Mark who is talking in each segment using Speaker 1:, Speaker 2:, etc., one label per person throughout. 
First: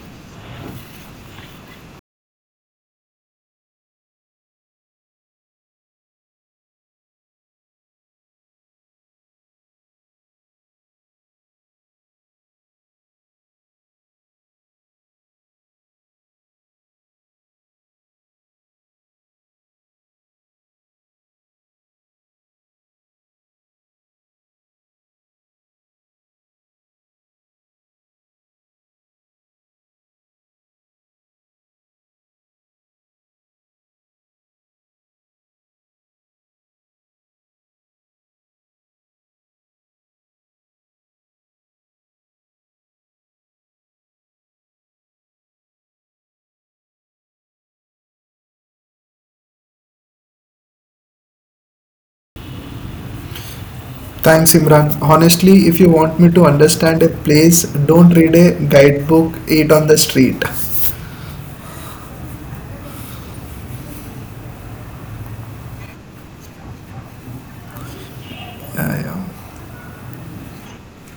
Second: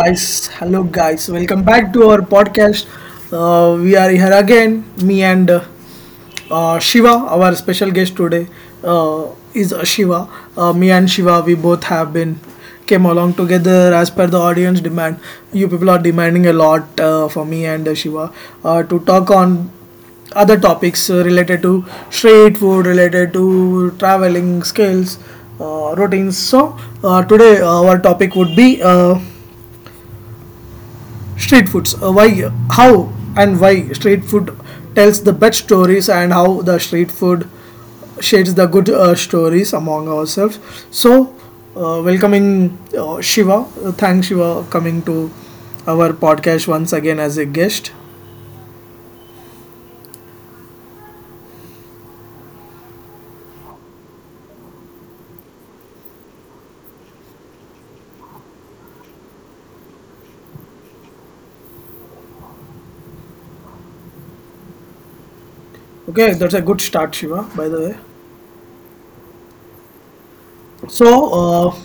Speaker 1: guys. Hello, guys. Welcome back to our podcast. We are here again, me and Shiva, our special guest today, uh, is Shiva. Me and Shiva, we both have been came along together as per the audience demand. You people are demanding a lot for me and Shiva to talk on other topics related to street food, related to traveling skills, routines. So today our topic would be street foods. Why? How and why street food tells the best stories and how the street food shades the good stories among ourselves. So, welcoming Shiva. Thanks Shiva coming to our podcast once again as a guest.
Speaker 2: Thanks, Imran. Honestly, if you want me to understand a place, don't read a guidebook, eat on the street.
Speaker 1: Okay, that's a good start, Shiva. By the way. So,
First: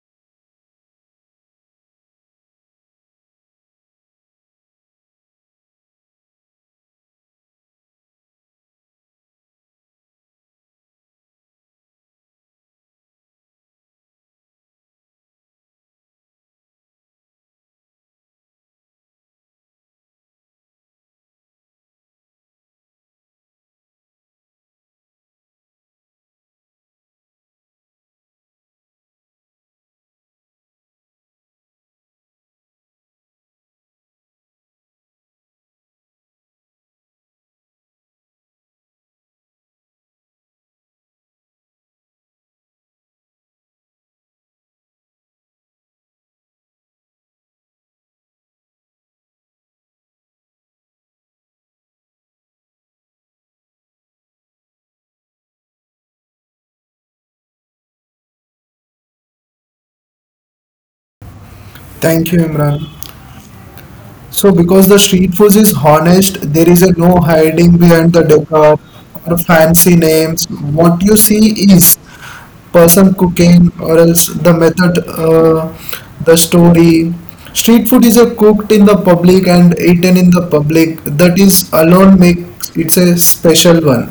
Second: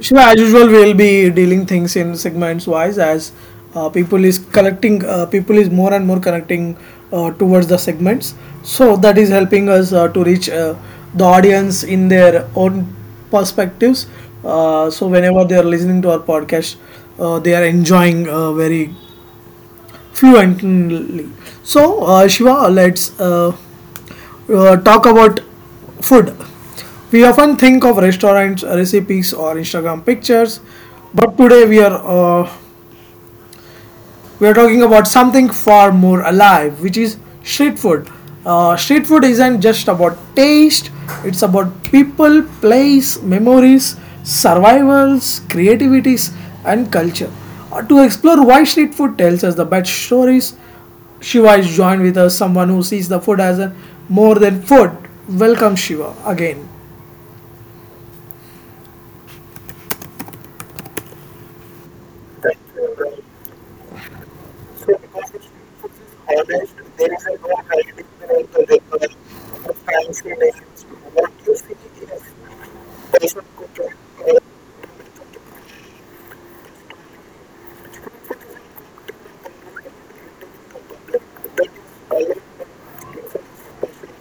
Speaker 1: Shiva, as usual, we'll be dealing things in segments wise as people is collecting, people is more and more connecting towards the segments. So that is helping us to reach the audience in their own perspectives. So whenever they are listening to our podcast, they are enjoying very fluently. So Shiva, let's talk about food. We often think of restaurants, recipes, or Instagram pictures, but today we're talking about something far more alive, which is street food. Street food isn't just about taste, it's about people, place, memories, survivals, creativities, and culture. To explore why street food tells us the best stories, Shiva is joined with us, someone who sees the food as a more than food. Welcome, Shiva, again.
Speaker 2: Thank you, Imran. So, because the street food is honest, there is a no hiding behind the decor or fancy names. What you see is person cooking, or else the method, the story. Street food is a cooked in the public and eaten in the public. That is alone makes it's a special one.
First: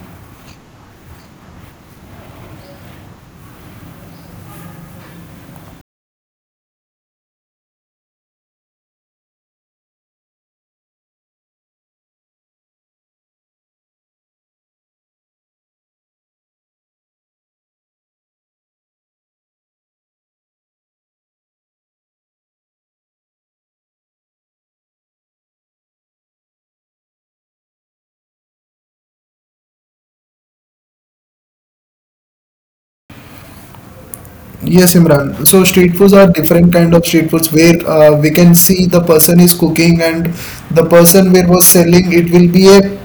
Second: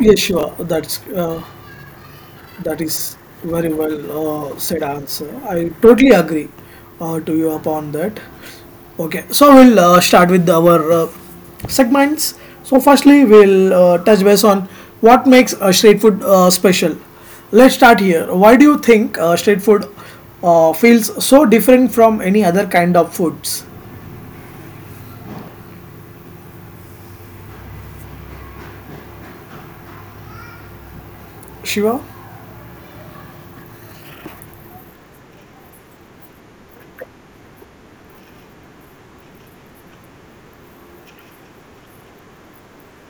Speaker 1: Yes, Shiva, that is very well said answer. I totally agree to you upon that. Okay, so we'll start with our segments. So firstly, we'll touch base on what makes street food special. Let's start here. Why do you think street food feels so different from any other kind of foods, Shiva?
Speaker 2: Yes, Imran. So street foods are different kind of street foods where we can see the person is cooking and the person where was selling it will be a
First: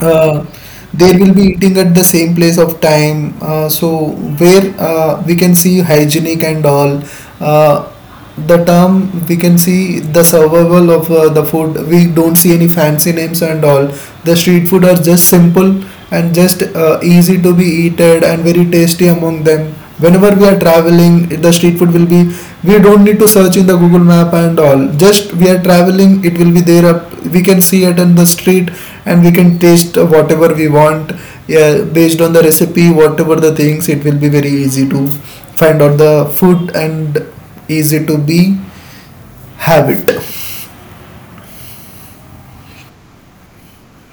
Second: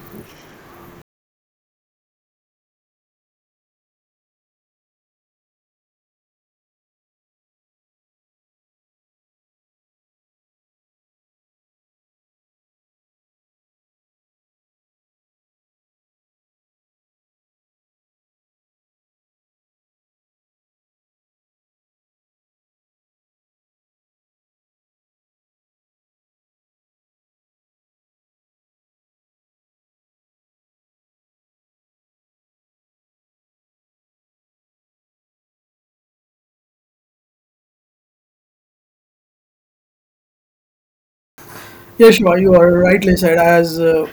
Speaker 2: uh, they will be eating at the same place of time. So where we can see hygienic and all. Uh, the term we can see the survival of the food we don't see any fancy names and all the street food are just simple and just easy to be eaten and very tasty among them whenever we are traveling the street food will be we don't need to search in the Google map and all just we are traveling it will be there up we can see it in the street and we can taste whatever we want, yeah, based on the recipe whatever the things it will be very easy to find out the food and easy to be habit.
Speaker 1: Yes, Shiva, you are rightly said. As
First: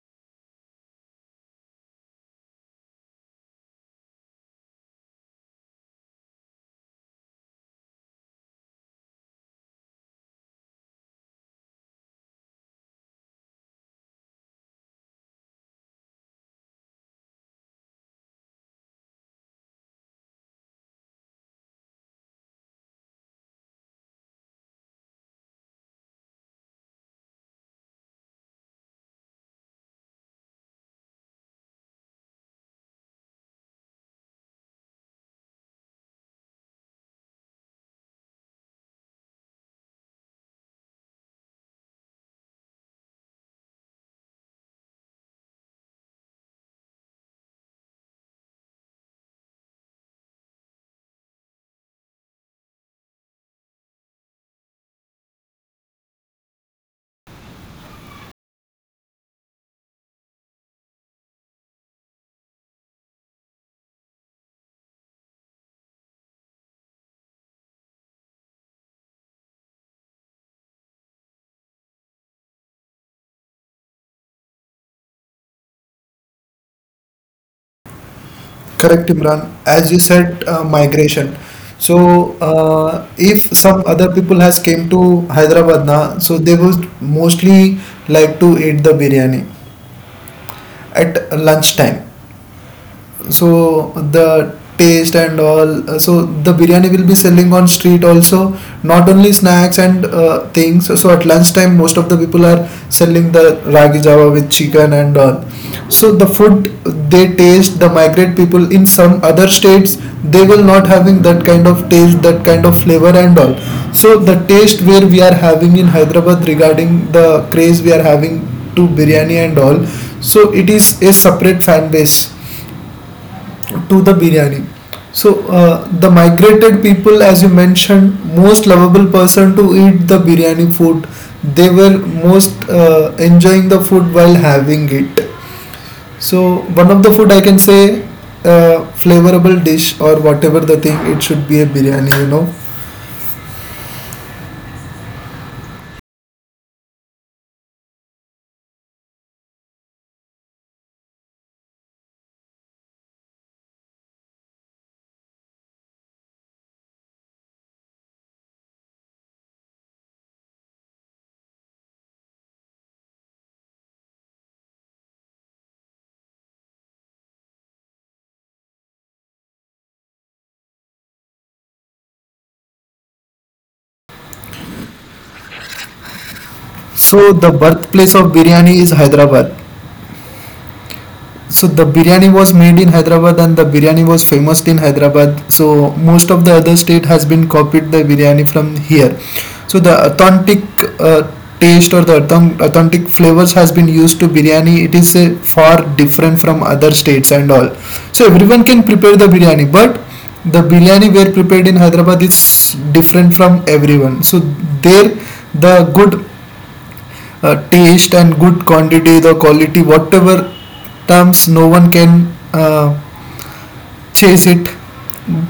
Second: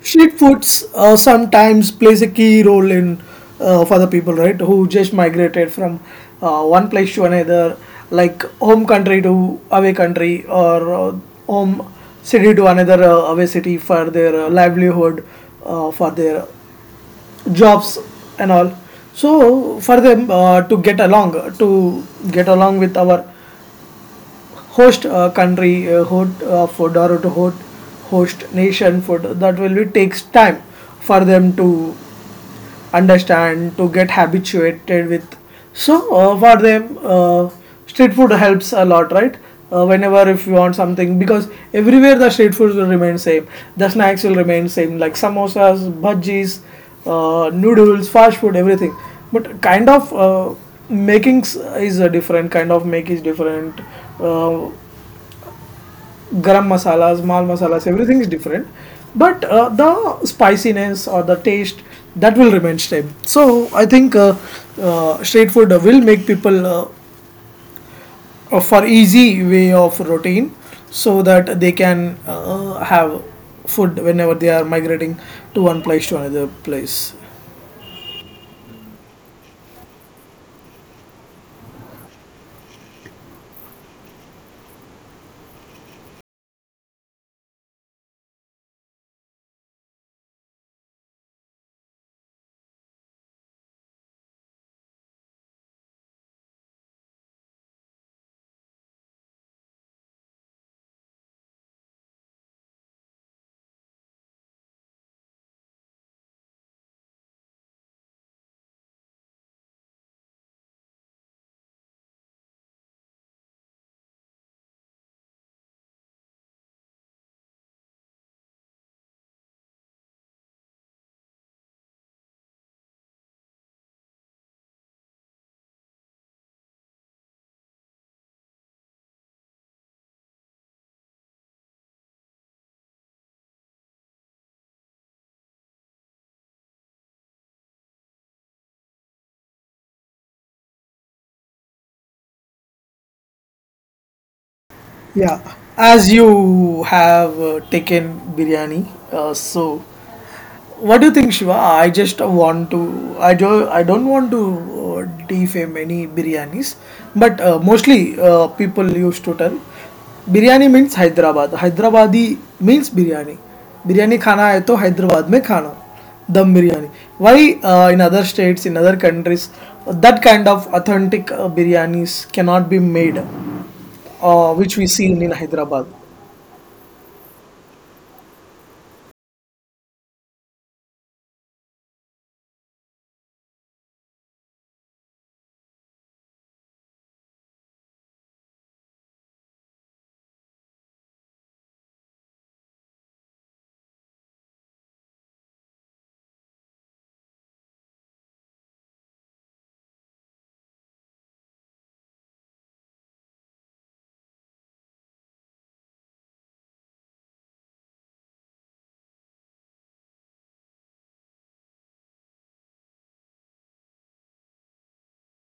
Speaker 1: street foods sometimes plays a key role in for the people, right? Who just migrated from one place to another, like home country to away country, or home city to another away city for their livelihood, for their jobs and all. So for them to get along with our host country host for or to host, host nation for that will be takes time for them to understand to get habituated with, so for them, street food helps a lot, right? Whenever if you want something, because everywhere the street food will remain same, the snacks will remain same, like samosas, bhajis, noodles, fast food, everything, but kind of makings is a different kind of make is different. uh, Garam masalas, mal masalas, everything is different. But the spiciness or the taste, that will remain same. So I think street food will make people for easy way of routine so that they can have food whenever they are migrating to one place to another place.
Speaker 2: Correct, Imran. As you said, migration. So if some other people has came to Hyderabad na, so they would mostly like to eat the biryani at lunchtime. So the taste and all, so the biryani will be selling on street also, not only snacks and things. So at lunchtime most of the people are selling the ragi java with chicken and all. So the food they taste the migrate people in some other states, they will not having that kind of taste, that kind of flavor and all. So the taste where we are having in Hyderabad regarding the craze we are having to biryani and all, so it is a separate fan base to the biryani. So the migrated people, as you mentioned, most lovable person to eat the biryani food. They were most enjoying the food while having it. So one of the food I can say, uh, flavorable dish or whatever the thing, it should be a biryani. You know.
Speaker 1: Yeah, as you have taken biryani, so what do you think, Shiva? I just want to. I do. I don't want to defame any biryanis, but mostly people used to tell biryani means Hyderabad. Hyderabadi means biryani. Biryani khana hai to Hyderabad mein khana. Dum biryani. Why in other states, in other countries, that kind of authentic biryanis cannot be made, which we see in Hyderabad.
Speaker 2: So the birthplace of biryani is Hyderabad. So the biryani was made in Hyderabad and the biryani was famous in Hyderabad, so most of the other state has been copied the biryani from here. So the authentic uh, taste or the authentic flavors has been used to biryani. It is far different from other states and all. So everyone can prepare the biryani, but the biryani were prepared in Hyderabad is different from everyone. So there the good taste and good quantity, the quality, whatever terms, no one can chase it.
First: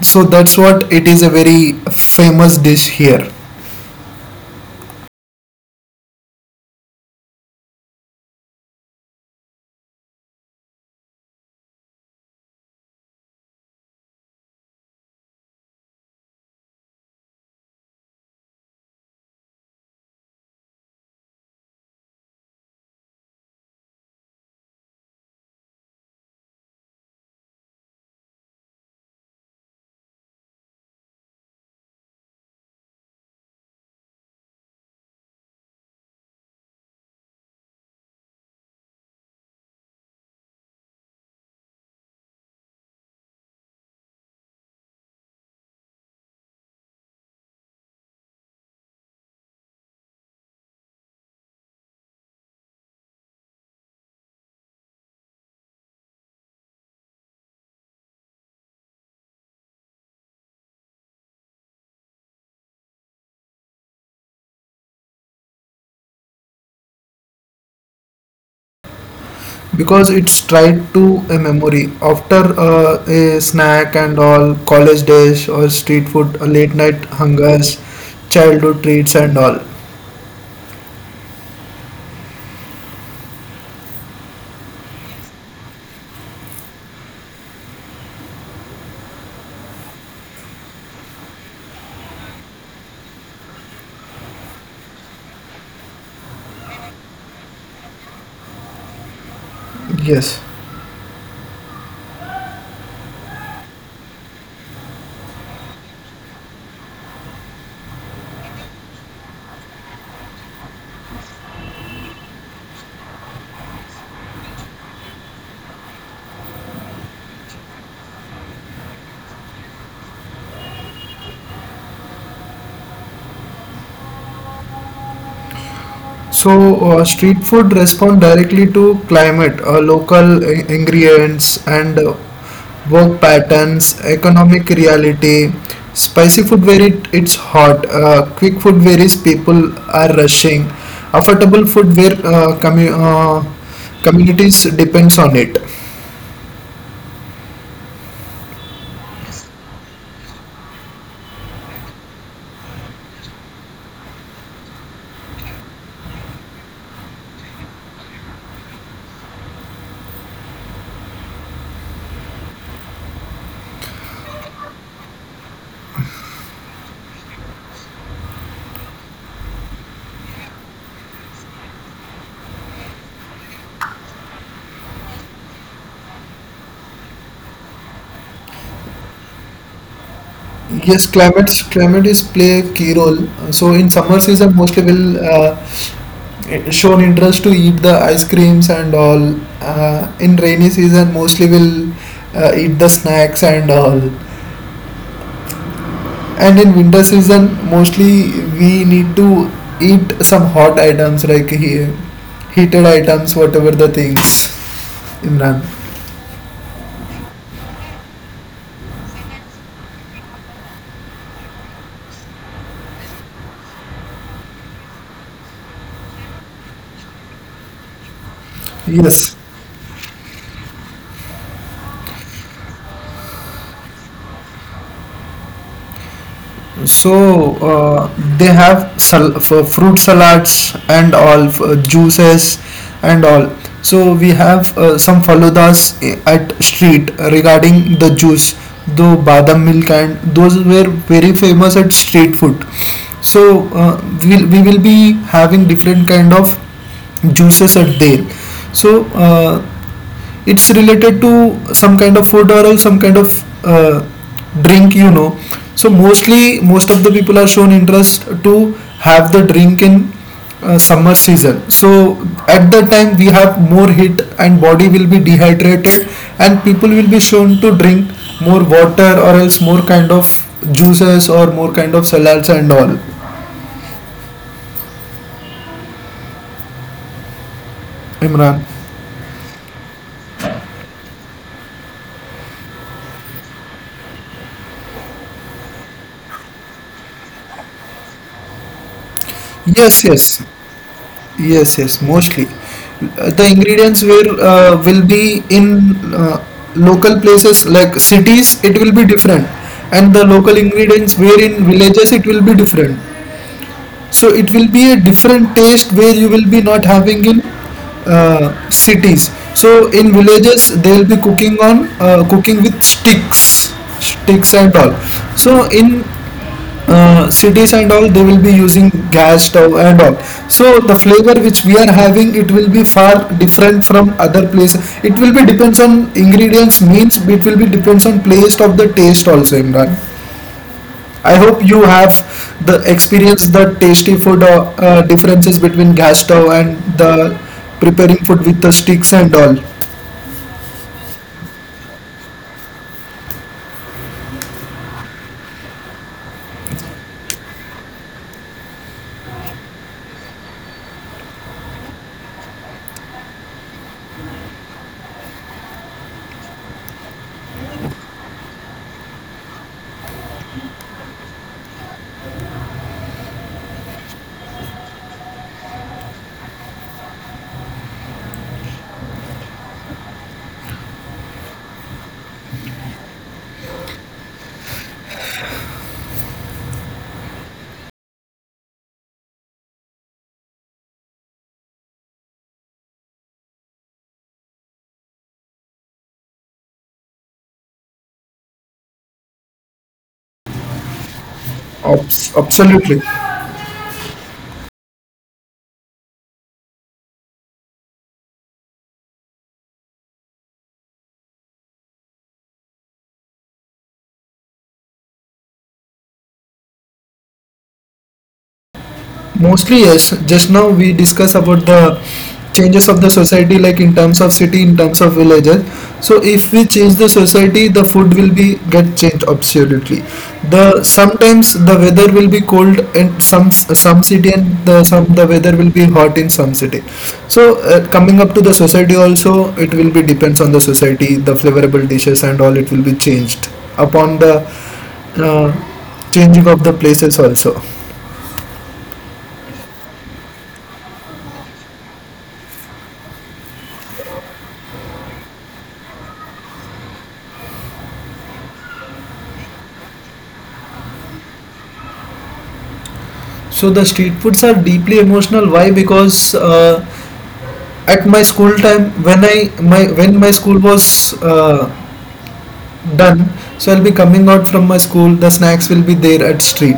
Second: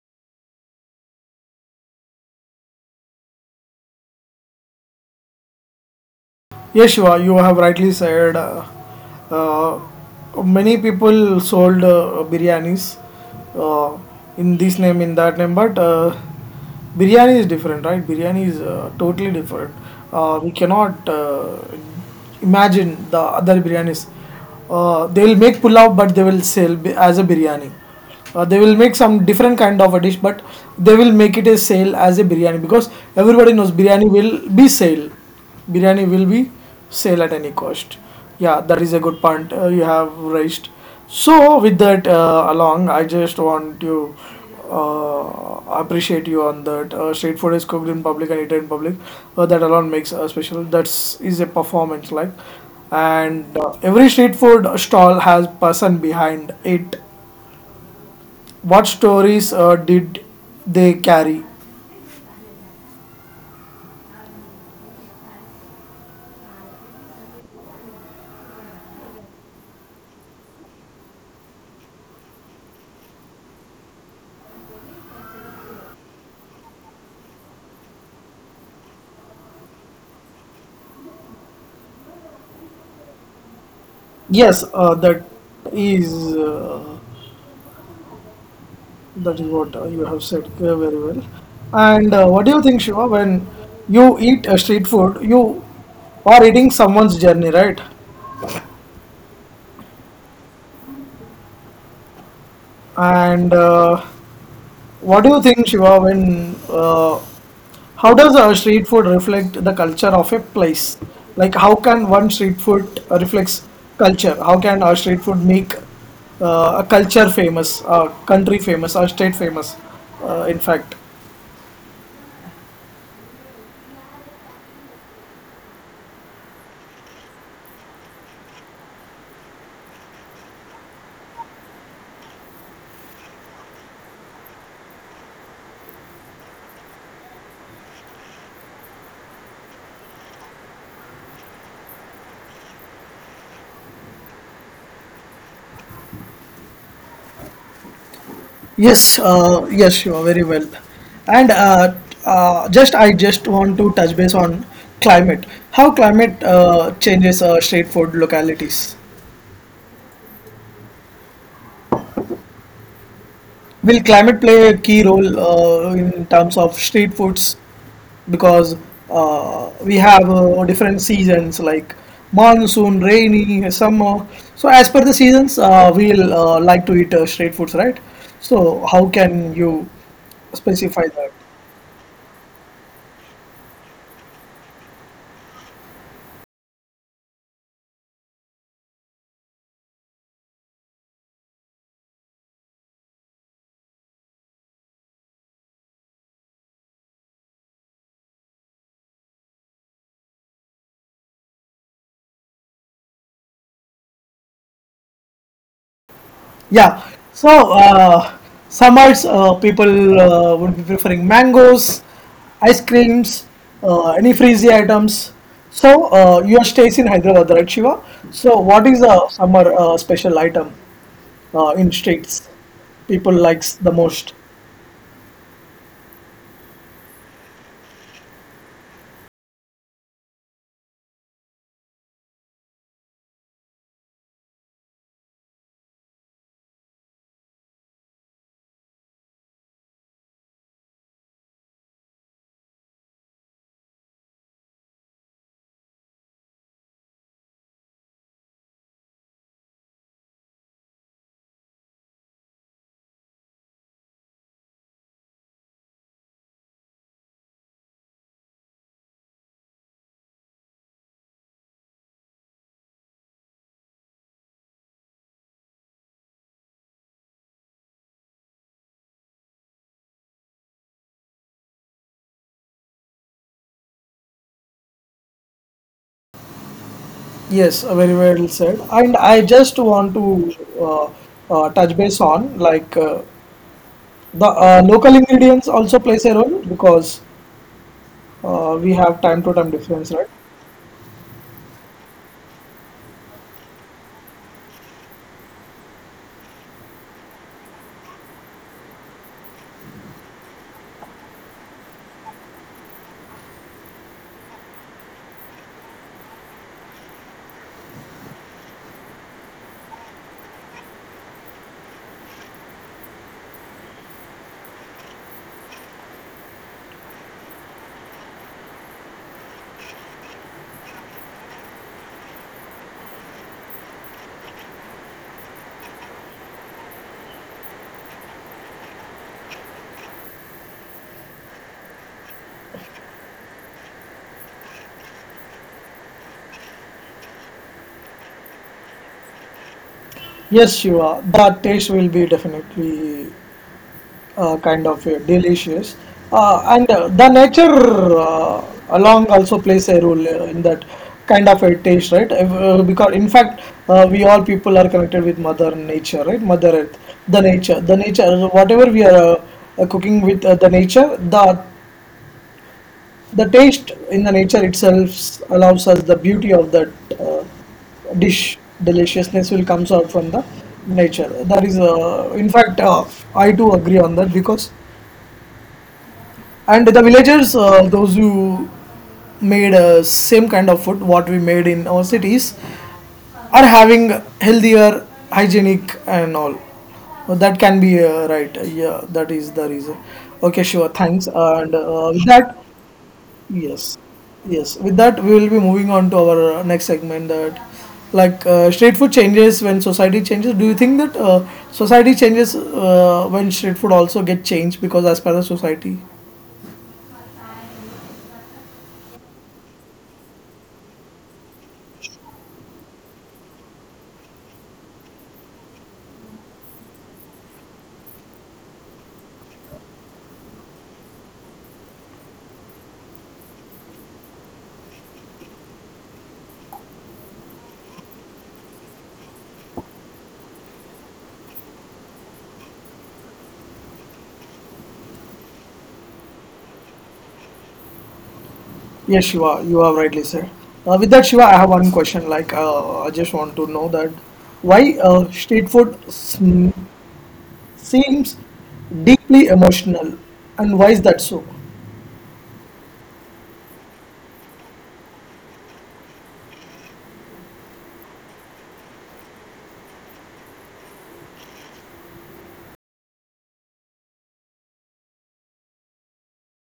Speaker 2: So that's what it is a very famous dish here,
Speaker 1: Yes, Shiva, you have rightly said. Uh, Many people sold biryanis uh, in this name, in that name, but biryani is different, right? Biryani is totally different. We cannot imagine the other biryanis. They will make pulao, but they will sell as a biryani. They will make some different kind of a dish, but they will make it a sale as a biryani because everybody knows biryani will be sale. Biryani will be sale at any cost. Yeah, that is a good point you have raised. So with that along, I just want to appreciate you on that. Street food is cooked in public and eaten in public. That alone makes a special. That's is a performance like, and every street food stall has person behind it. What stories did they carry?
Speaker 2: because it's tied to a memory after a snack and all college days or street food, late night hungers, childhood treats and all.
Speaker 1: Yes, is uh, that is what you have said very well. And what do you think, Shiva? When you eat street food, you are eating someone's journey, right?
Speaker 2: Yes.
Speaker 1: And what do you think, Shiva, when how does street food reflect the culture of a place? Like, how can one street food reflects culture? How can our street food make a culture famous, a country famous, or state famous? In fact,
Speaker 2: So, street food respond directly to climate, local ingredients, and work patterns, economic reality. Spicy food where it's hot, quick food where is people are rushing, affordable food where communities depends on it.
Speaker 1: yes, Shiva, very well. And just I just want to touch base on climate. How climate changes street food localities? Will climate play a key role in terms of street foods? Because we have different seasons like monsoon, rainy, summer. So as per the seasons, we'll like to eat street foods, right? So how can you specify
Speaker 2: Yes,
Speaker 1: that?
Speaker 2: climate is play a key role. So in summer season, mostly will shown interest to eat the ice creams and all. In rainy season, mostly will eat the snacks and all. And in winter season, mostly we need to eat some hot items like heated items, whatever the things, Imran.
Speaker 1: Yeah. So summers, people would be preferring mangoes, ice creams, any freezy items. So your stays in Hyderabad, right, Shiva? So what is the
Speaker 2: Yes.
Speaker 1: summer special item in streets people likes the most?
Speaker 2: So they have for fruit salads and all for juices and all. So we have some faludas, eh, at street regarding the juice, though badam milk and those were very famous at street food. So we will be having different kind of juices at there. So it's related to some kind of food or some kind of uh, drink, you know. So mostly most of the people are shown interest to have the drink in summer season. So at that time we have more heat and body will be dehydrated, and people will be shown to drink more water or else more kind of juices or more kind of salads and all,
Speaker 1: Yes, very well
Speaker 2: Imran.
Speaker 1: said. And I just want to uh, touch base on like the local ingredients also plays a role, because we have time to time
Speaker 2: Yes,
Speaker 1: difference, right?
Speaker 2: yes. Yes, yes, mostly. The ingredients will will be in local places like cities. It will be different, and the local ingredients where in villages it will be different. So it will be a different taste where you will be not having in cities. So in villages they will be cooking on cooking with sticks, sticks and all. So in cities and all they will be using gas stove and all. So the flavor which we are having, it will be far different from other place. It will be depends on ingredients, means it will be depends on place of the taste also, Imran. I hope you have the experience the tasty food differences between gas stove and the preparing food with the sticks and all.
Speaker 1: Yes, Shiva, the taste will be definitely kind of delicious. And the nature along also plays a role in that kind of a taste, right? If, because in fact, we all people are connected with Mother Nature, right? Mother Earth, the nature, whatever we are cooking with the nature, the taste in the nature itself allows us the beauty of that uh, dish, deliciousness will comes out from the nature. That is in fact I too agree on that, because and the villagers those who made same kind of food what we made in our cities are having healthier, hygienic and all. That can be right, yeah, that is the reason. Okay, sure, thanks, and with that
Speaker 2: Absolutely.
Speaker 1: Yes, yes. With that, we will be moving on to our next segment. That, like, street food changes when society changes. Do you think that society changes when street food also get changed because as per the society?
Speaker 2: Mostly yes, just now we discuss about the changes of the society like in terms of city, in terms of villages. So if we change the society the food will be get changed absolutely. The sometimes the weather will be cold in some city and the some the weather will be hot in some city. So coming up to the society also, it will be depends on the society. The flavorable dishes and all, it will be changed upon the uh, changing of the places also.
Speaker 1: Yes, Shiva, you are rightly said. With that, Shiva, I have one question. Like, I just want to know that why street food seems deeply emotional, and why is that so?
Speaker 2: So the street foods are deeply emotional. Why? Because at my school time, when I my when my school was done, so I'll be coming out from my school. The snacks will be there at street.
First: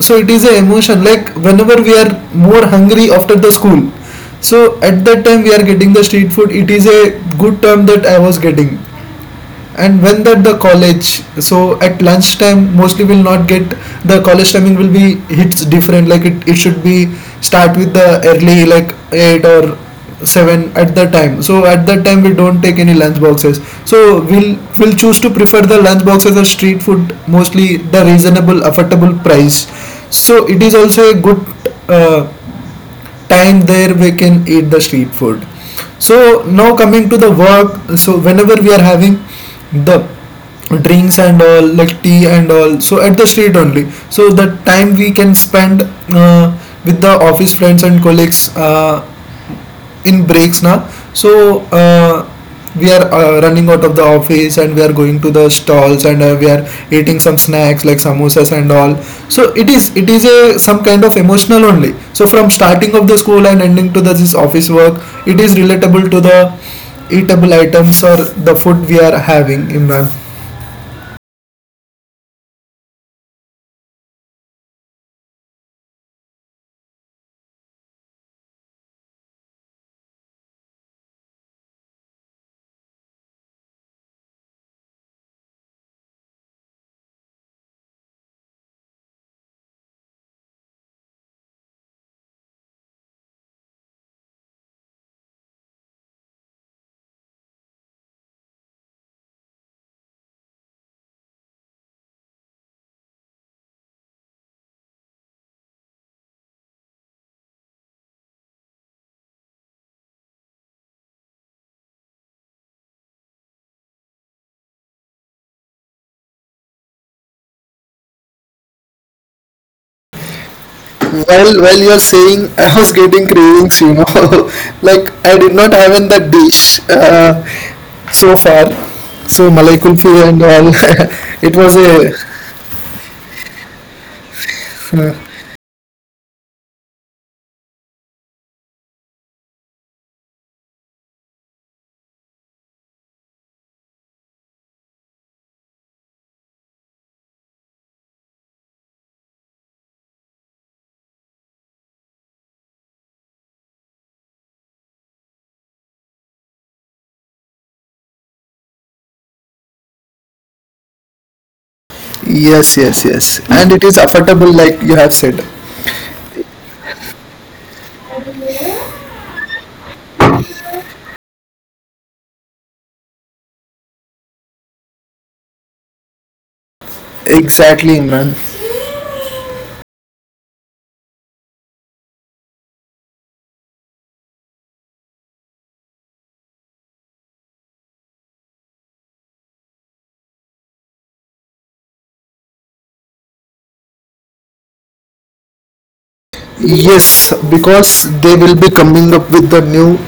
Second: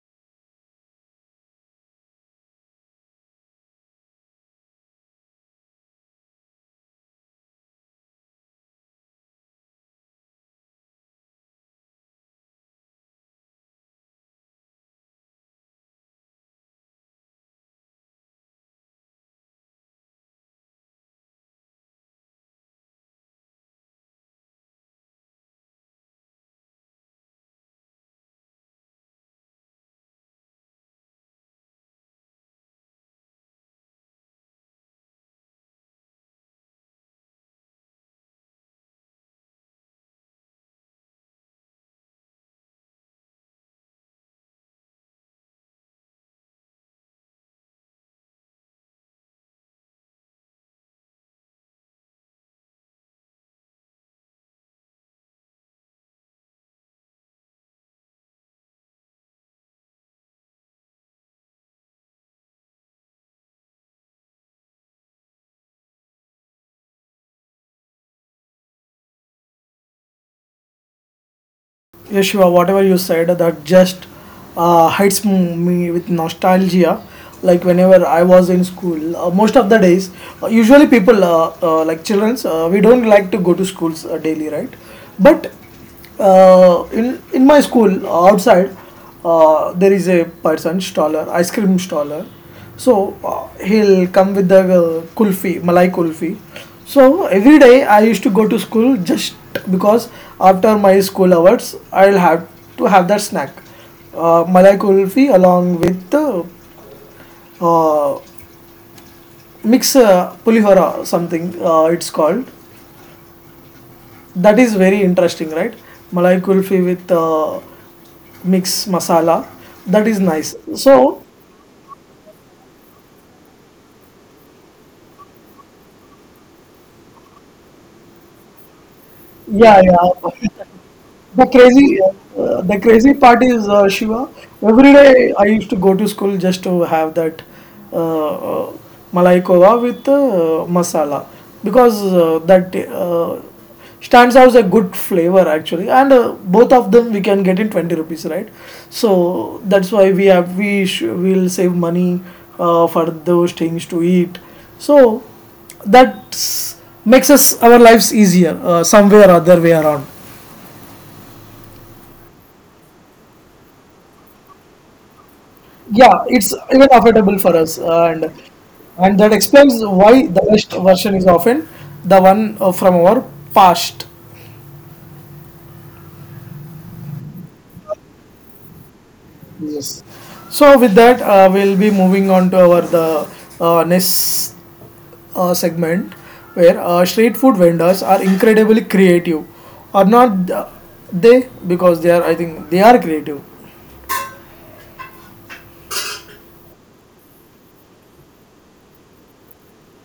Speaker 2: So it is a emotion. Like whenever we are more hungry after the school, so at that time we are getting the street food. It is a good term that I was getting. And when that the college, so at lunchtime mostly will not get. The college timing will be hits different, like it should be start with the early like 8 or 7. At that time, so at that time we don't take any lunch boxes, so we'll choose to prefer the lunch boxes or street food, mostly the reasonable affordable price. So it is also a good uh, time there we can eat the street food. So now coming to the work, so whenever we are having the drinks and all like tea and all, so at the street only. So the time we can spend uh, with the office friends and colleagues in breaks now. So we are running out of the office and we are going to the stalls and we are eating some snacks like samosas and all. So it is a some kind of emotional only. So from starting of the school and ending to this office work, it is relatable to the eatable items or the food we are having, Imran.
Speaker 1: Yes, Shiva, whatever you said, that just hits me with nostalgia. Like whenever I was in school, most of the days, usually people, like childrens, we don't like to go to schools daily, right? But in my school outside, there is a person staller ice cream staller. So he'll come with the kulfi malai kulfi. So every day I used to go to school just because after my school hours, I'll have to have that snack, malai kulfi, along with uh, mix pulihora, something it's called. That is very interesting, right? Malai kulfi with mix masala, that is nice. So
Speaker 2: Well, well, you're saying I was getting cravings, you know. Like I did not have in that dish so far. So malai
Speaker 1: yeah,
Speaker 2: kulfi and
Speaker 1: yeah.
Speaker 2: all.
Speaker 1: The
Speaker 2: It was
Speaker 1: crazy,
Speaker 2: a
Speaker 1: the crazy part is Shiva. Every
Speaker 2: uh,
Speaker 1: day I used to go to school just to have that uh, uh, malai kova with masala, because that stands out as a good flavor actually, and both of them we can get in 20 rupees, right? So that's why we will save money for those things to eat. So that makes us our lives easier some way or other way around.
Speaker 2: yes, yes, yes, and it is affordable, like you have said.
Speaker 1: Yeah, it's even affordable for us, and that explains why the best version is often the one from our past.
Speaker 2: Exactly, Imran.
Speaker 1: Yes. So with that, we'll be moving on to our the next segment, where street food vendors are incredibly creative, or not they, because they are, I think they are creative.
Speaker 2: Yes, because they will be coming up with the new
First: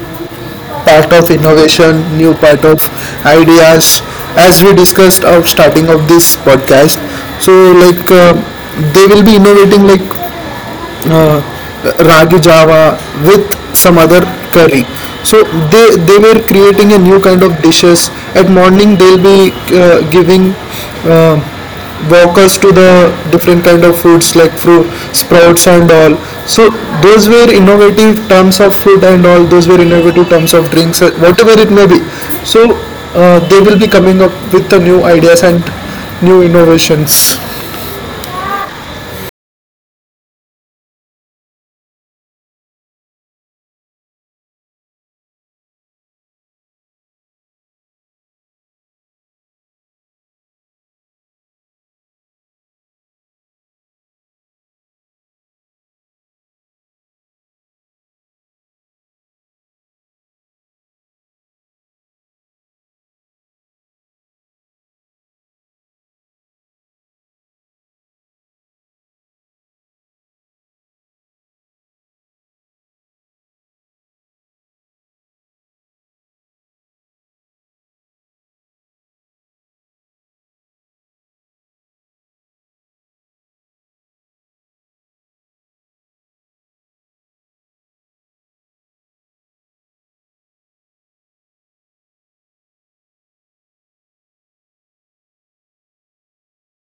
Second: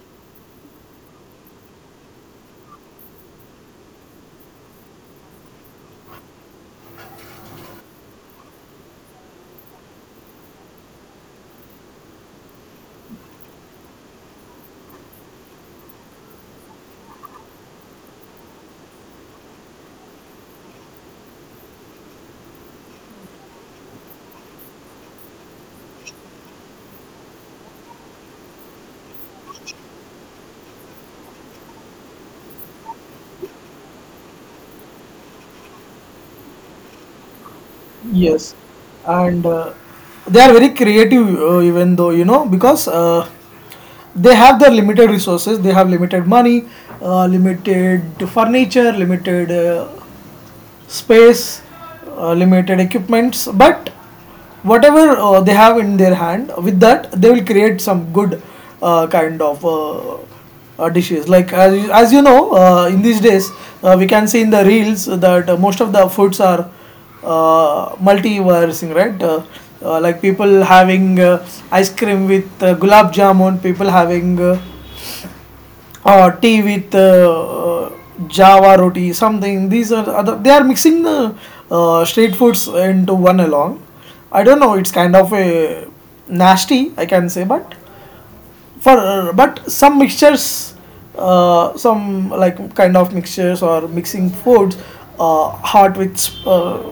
Speaker 2: part of innovation, new part of ideas. As we discussed out starting of this podcast, so like they will be innovating like uh, ragi java with some other curry. So they were creating a new kind of dishes at morning. They'll be giving uh, walkers to the different kind of foods like fruit sprouts and all. So those were innovative terms of food and all, those were innovative terms of drinks, whatever it may be. So they will be coming up with the new ideas and new innovations.
Speaker 1: Yes, and they are very creative, even though because they have their limited resources, they have limited money, limited furniture, limited space, limited equipments, but whatever they have in their hand, with that they will create some good uh, kind of uh, dishes. Like as you know, in these days we can see in the reels that most of the foods are multiversing, right? Like people having ice cream with gulab jamun, people having or tea with java roti something these are other they are mixing the street foods into one along. I don't know, it's kind of a nasty, I can say, but for but some mixtures, some like kind of mixtures or mixing foods, uh, hot with uh,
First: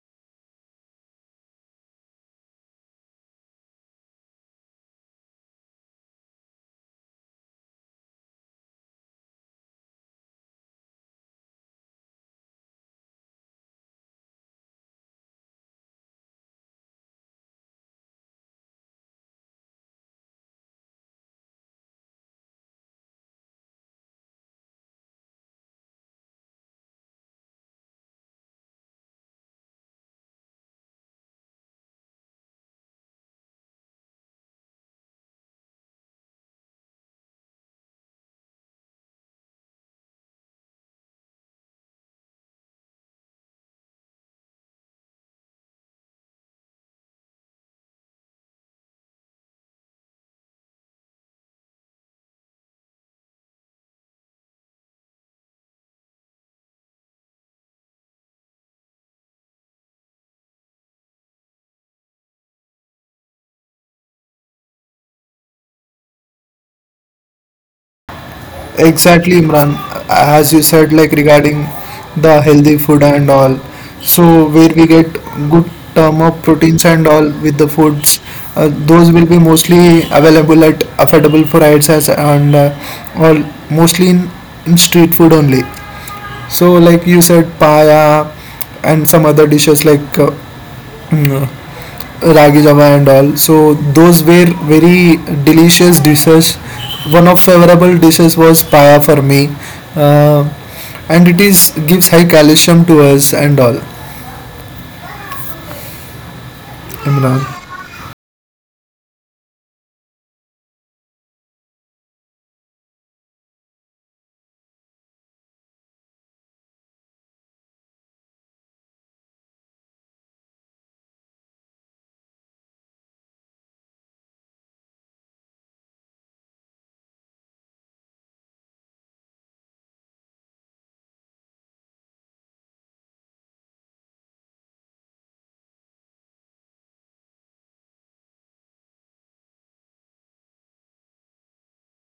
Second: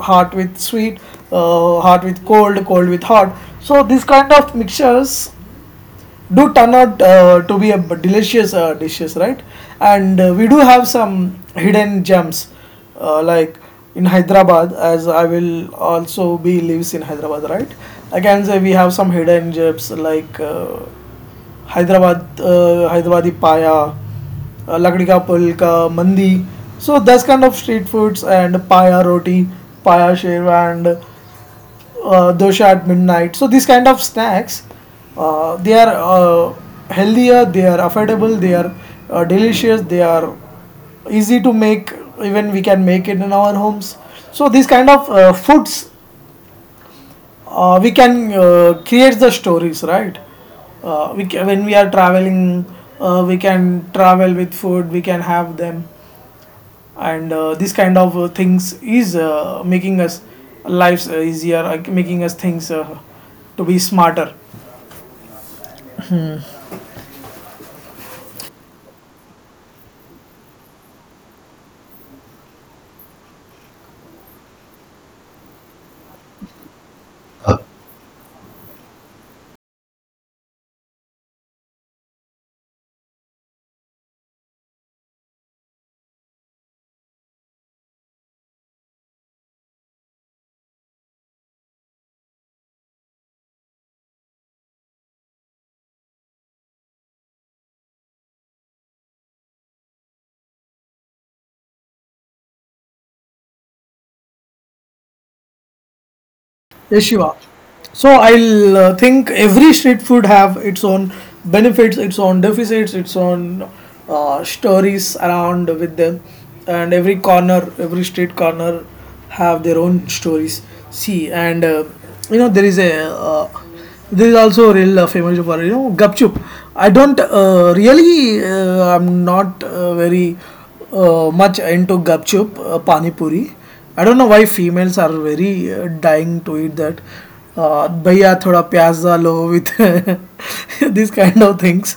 Speaker 1: hot with sweet, hot with cold, cold with hot. So these kind of mixtures do turn out to be a delicious dishes, right? And we do have some hidden gems, like in Hyderabad, as I will also be lives in Hyderabad, right? I can say we have some hidden gems like Hyderabad, Hyderabadi paya, lakdi ka pulka, mandi. So that's kind of street foods and paya roti, paya shev and dosha at midnight. So these kind of snacks, they are healthier, they are affordable, they are delicious, they are easy to make. Even we can make it in our homes. So these kind of foods, we can create the stories, right? When we are traveling, we can travel with food. We can have them, and this kind of things is making us lives easier, making us things to be smarter.
Speaker 2: Exactly, Imran. As you said, like regarding the healthy food and all. So where we get good term of proteins and all with the foods, those will be mostly available at affordable prices and all mostly in street food only. So like you said, paya and some other dishes like mm, ragi java and all. So those were very delicious dishes. One of favorable dishes was paya for me, uh, and it is gives high calcium to us and all,
Speaker 1: Yes, Shiva.
Speaker 2: Imran.
Speaker 1: So I'll think every street food have its own benefits, its own deficits, its own stories around with them, and every corner, every street corner, have their own stories. See, and you know there is also a real famous for you know gupchup. I don't really I'm not very much into gupchup, pani puri. I don't know why females are very dying to eat that. Bhaiya thoda pyaaz dalo with these kind of things,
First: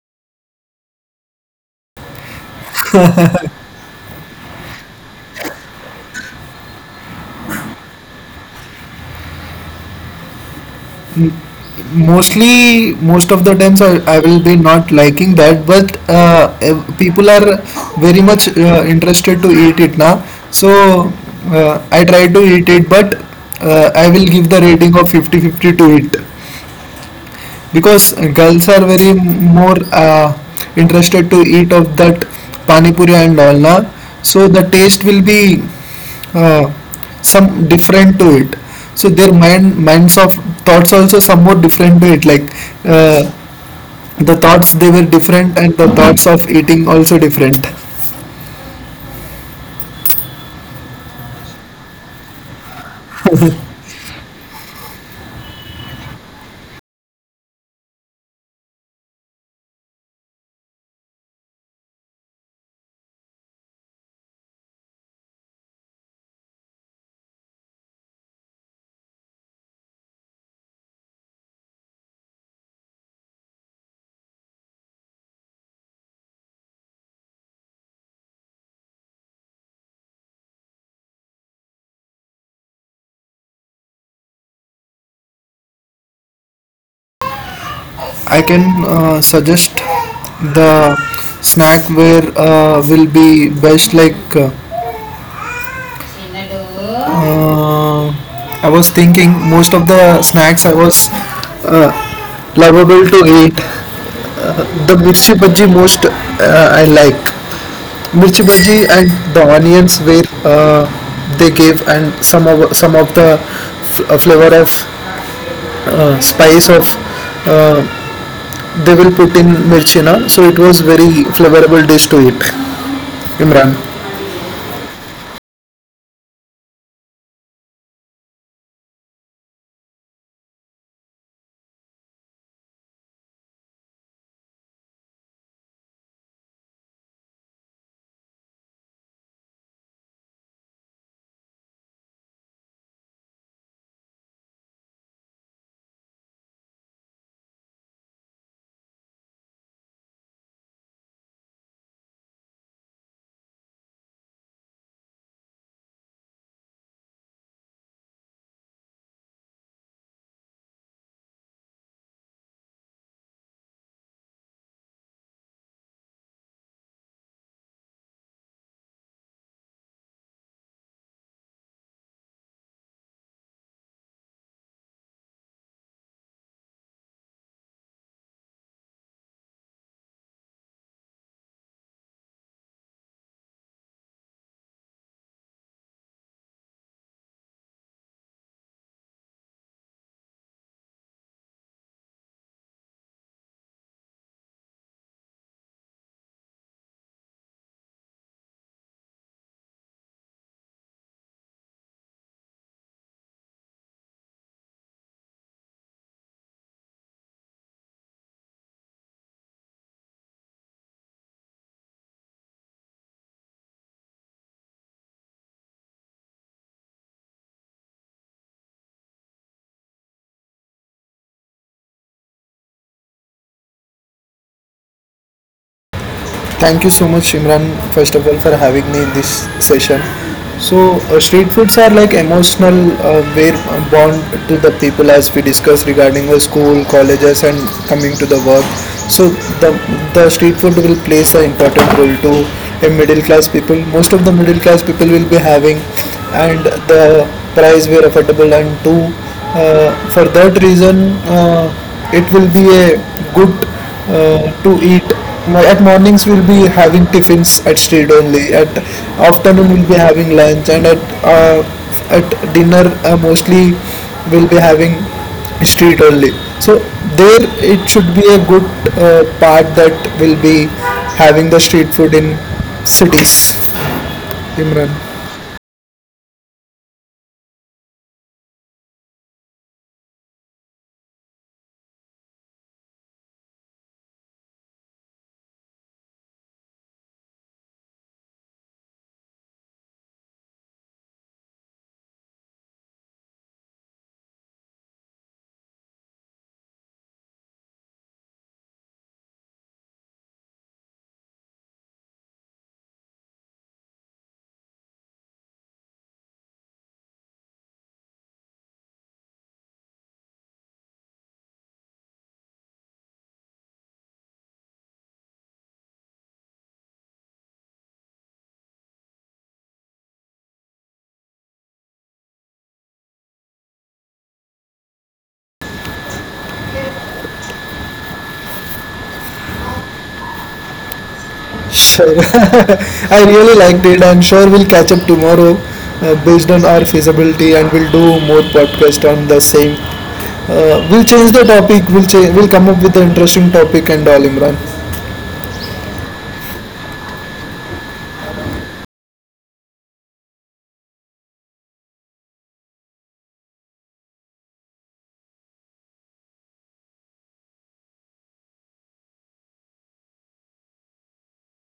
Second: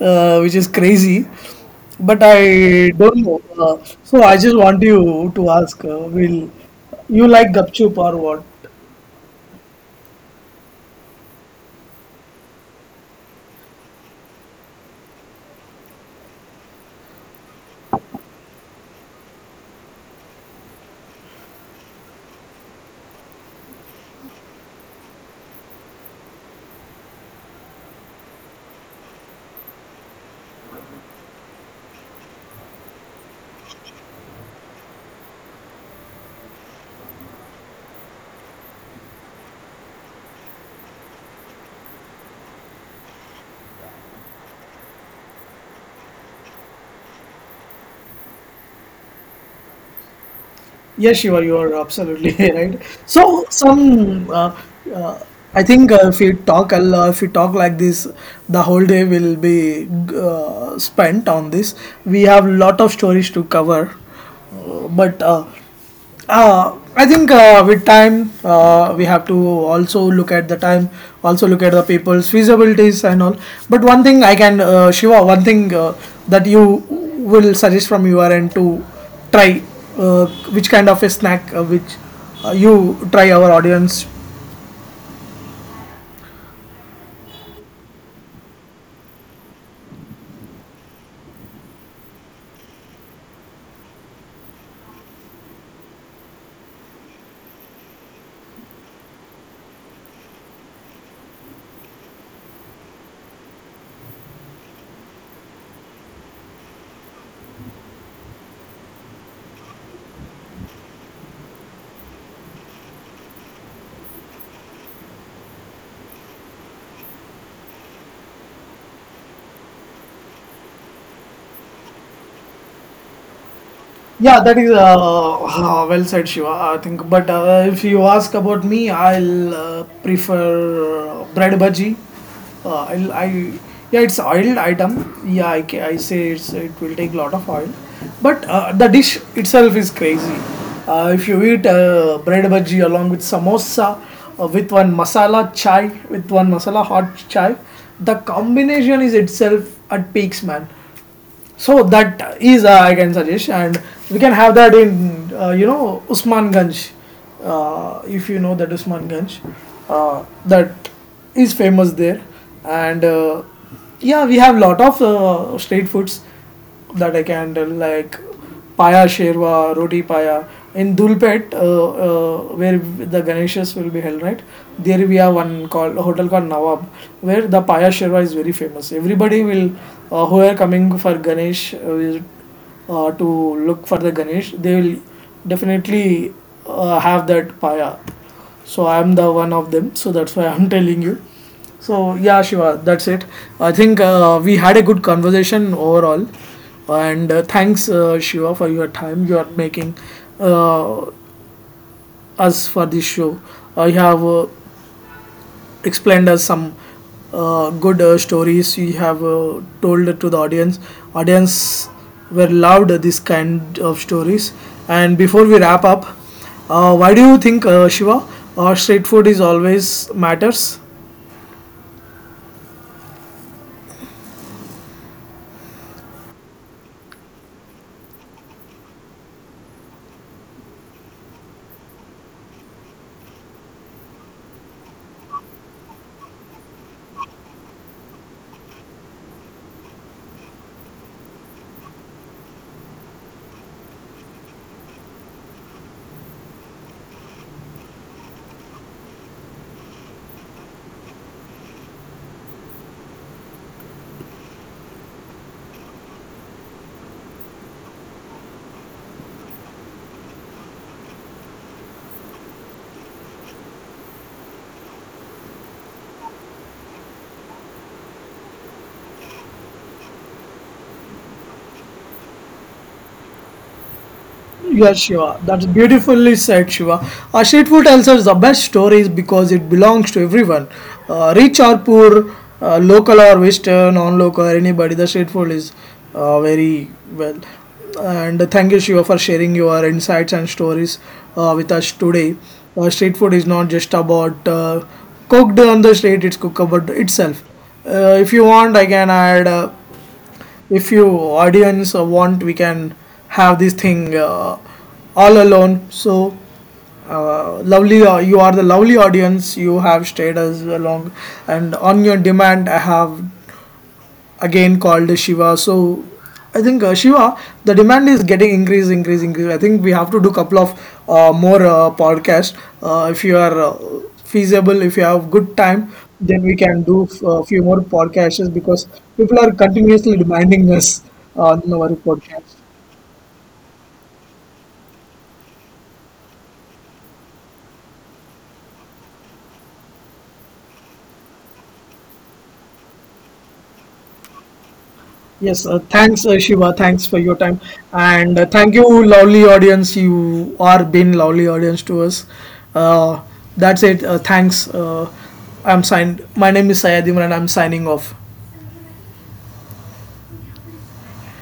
Speaker 1: which is crazy. But I don't know. So I just want you to ask, will you like gupchup or what?
Speaker 2: Mostly most of the times I will be not liking that, but eh, people are very much interested to eat it now. So I try to eat it, but I will give the rating of 50-50 to it, because girls are very more interested to eat of that pani puri and all na. So the taste will be uh, some different to it. So their minds of thoughts also some more different to it, like uh, the thoughts they were different and the thoughts of eating also different.
Speaker 1: Yes, Shiva, you are absolutely right. So, some uh, I think if we talk a lo- if we talk like this, the whole day will be spent on this. We have lot of stories to cover, but I think with time, we have to also look at the time, also look at the people's feasibilities and all. But one thing Shiva, one thing that you will suggest from your end to try, uh, which kind of a snack which you try our audience.
Speaker 2: I can suggest the snack where will be best like Uh, I was thinking most of the snacks I was uh, lovable to eat. The mirchi bhaji most I like. Mirchi bhaji and the onions where they gave and some of the flavor of spice of uh, they will put in mirchi na. So it was very flavorable dish to eat, Imran.
Speaker 1: Yeah, that is well said, Shiva. I think, but if you ask about me, I'll prefer bread bhaji. I'll, I yeah, it's oiled item. I say it will take lot of oil, but the dish itself is crazy. If you eat bread bhaji along with samosa, with one masala chai, with one masala hot chai, the combination is itself at peaks, man. So that is I can suggest, and we can have that in you know Usmanganj, if you know that Usmanganj, that is famous there, and yeah, we have lot of street foods that I can tell, like Paya Sherwa, Roti Paya. In Dulpet, where the Ganeshas will be held, right? There we have one called hotel called Nawab, where the Paya Sherwa is very famous. Everybody will, who are coming for Ganesh, to look for the Ganesh, they will definitely have that paya. So I am the one of them. So that's why I'm telling you. So yeah, Shiva, that's it. I think we had a good conversation overall, and thanks, Shiva, for your time you are making uh, us for this show. I have explained us some good stories you have told to the audience were loved this kind of stories. And before we wrap up, why do you think, Shiva, street food is always matters?
Speaker 2: Thank you so much, Imran, first of all, for having me in this session. So, street foods are like emotional, we're bound to the people as we discussed regarding the school, colleges, and coming to the work. So, the, the street food will plays an important role to a middle class people. Most of the middle class people will be having, and the price were affordable. And two, for that reason, it will be a good to eat, like at mornings we'll be having tiffins at street only. At afternoon we'll be having lunch, and at uh, at dinner mostly we'll be having street only. So there it should be a good part that will be having the street food in cities, Imran.
Speaker 1: Yeah, Shiva. That's beautifully said, Shiva. Street food tells us the best stories because it belongs to everyone. Rich or poor, local or Western, non-local, anybody, the street food is very well. And thank you, Shiva, for sharing your insights and stories with us today. Street food is not just about cooked on the street, it's cookable itself. If you want, I can add... If you audience want, we can have this thing all alone. So lovely, you are the lovely audience, you have stayed as along, and on your demand I have again called Shiva. So I think, Shiva, the demand is getting increase, increase, increase. I think we have to do couple of more podcasts. If you are feasible, if you have good time, then we can do a few more podcasts because people are continuously demanding us on our
Speaker 2: Sure.
Speaker 1: podcast.
Speaker 2: I really liked it. And sure, we'll catch up tomorrow based on our feasibility, and we'll do more podcast on the same. We'll change the topic. We'll change. We'll come up with an interesting topic and all, Imran.
Speaker 1: Yes, thanks, Shiva. Thanks for your time, and thank you, lovely audience. You are been lovely audience to us. Uh, that's it. Thanks. I'm signed. My name is Sayed Imran. I'm signing off.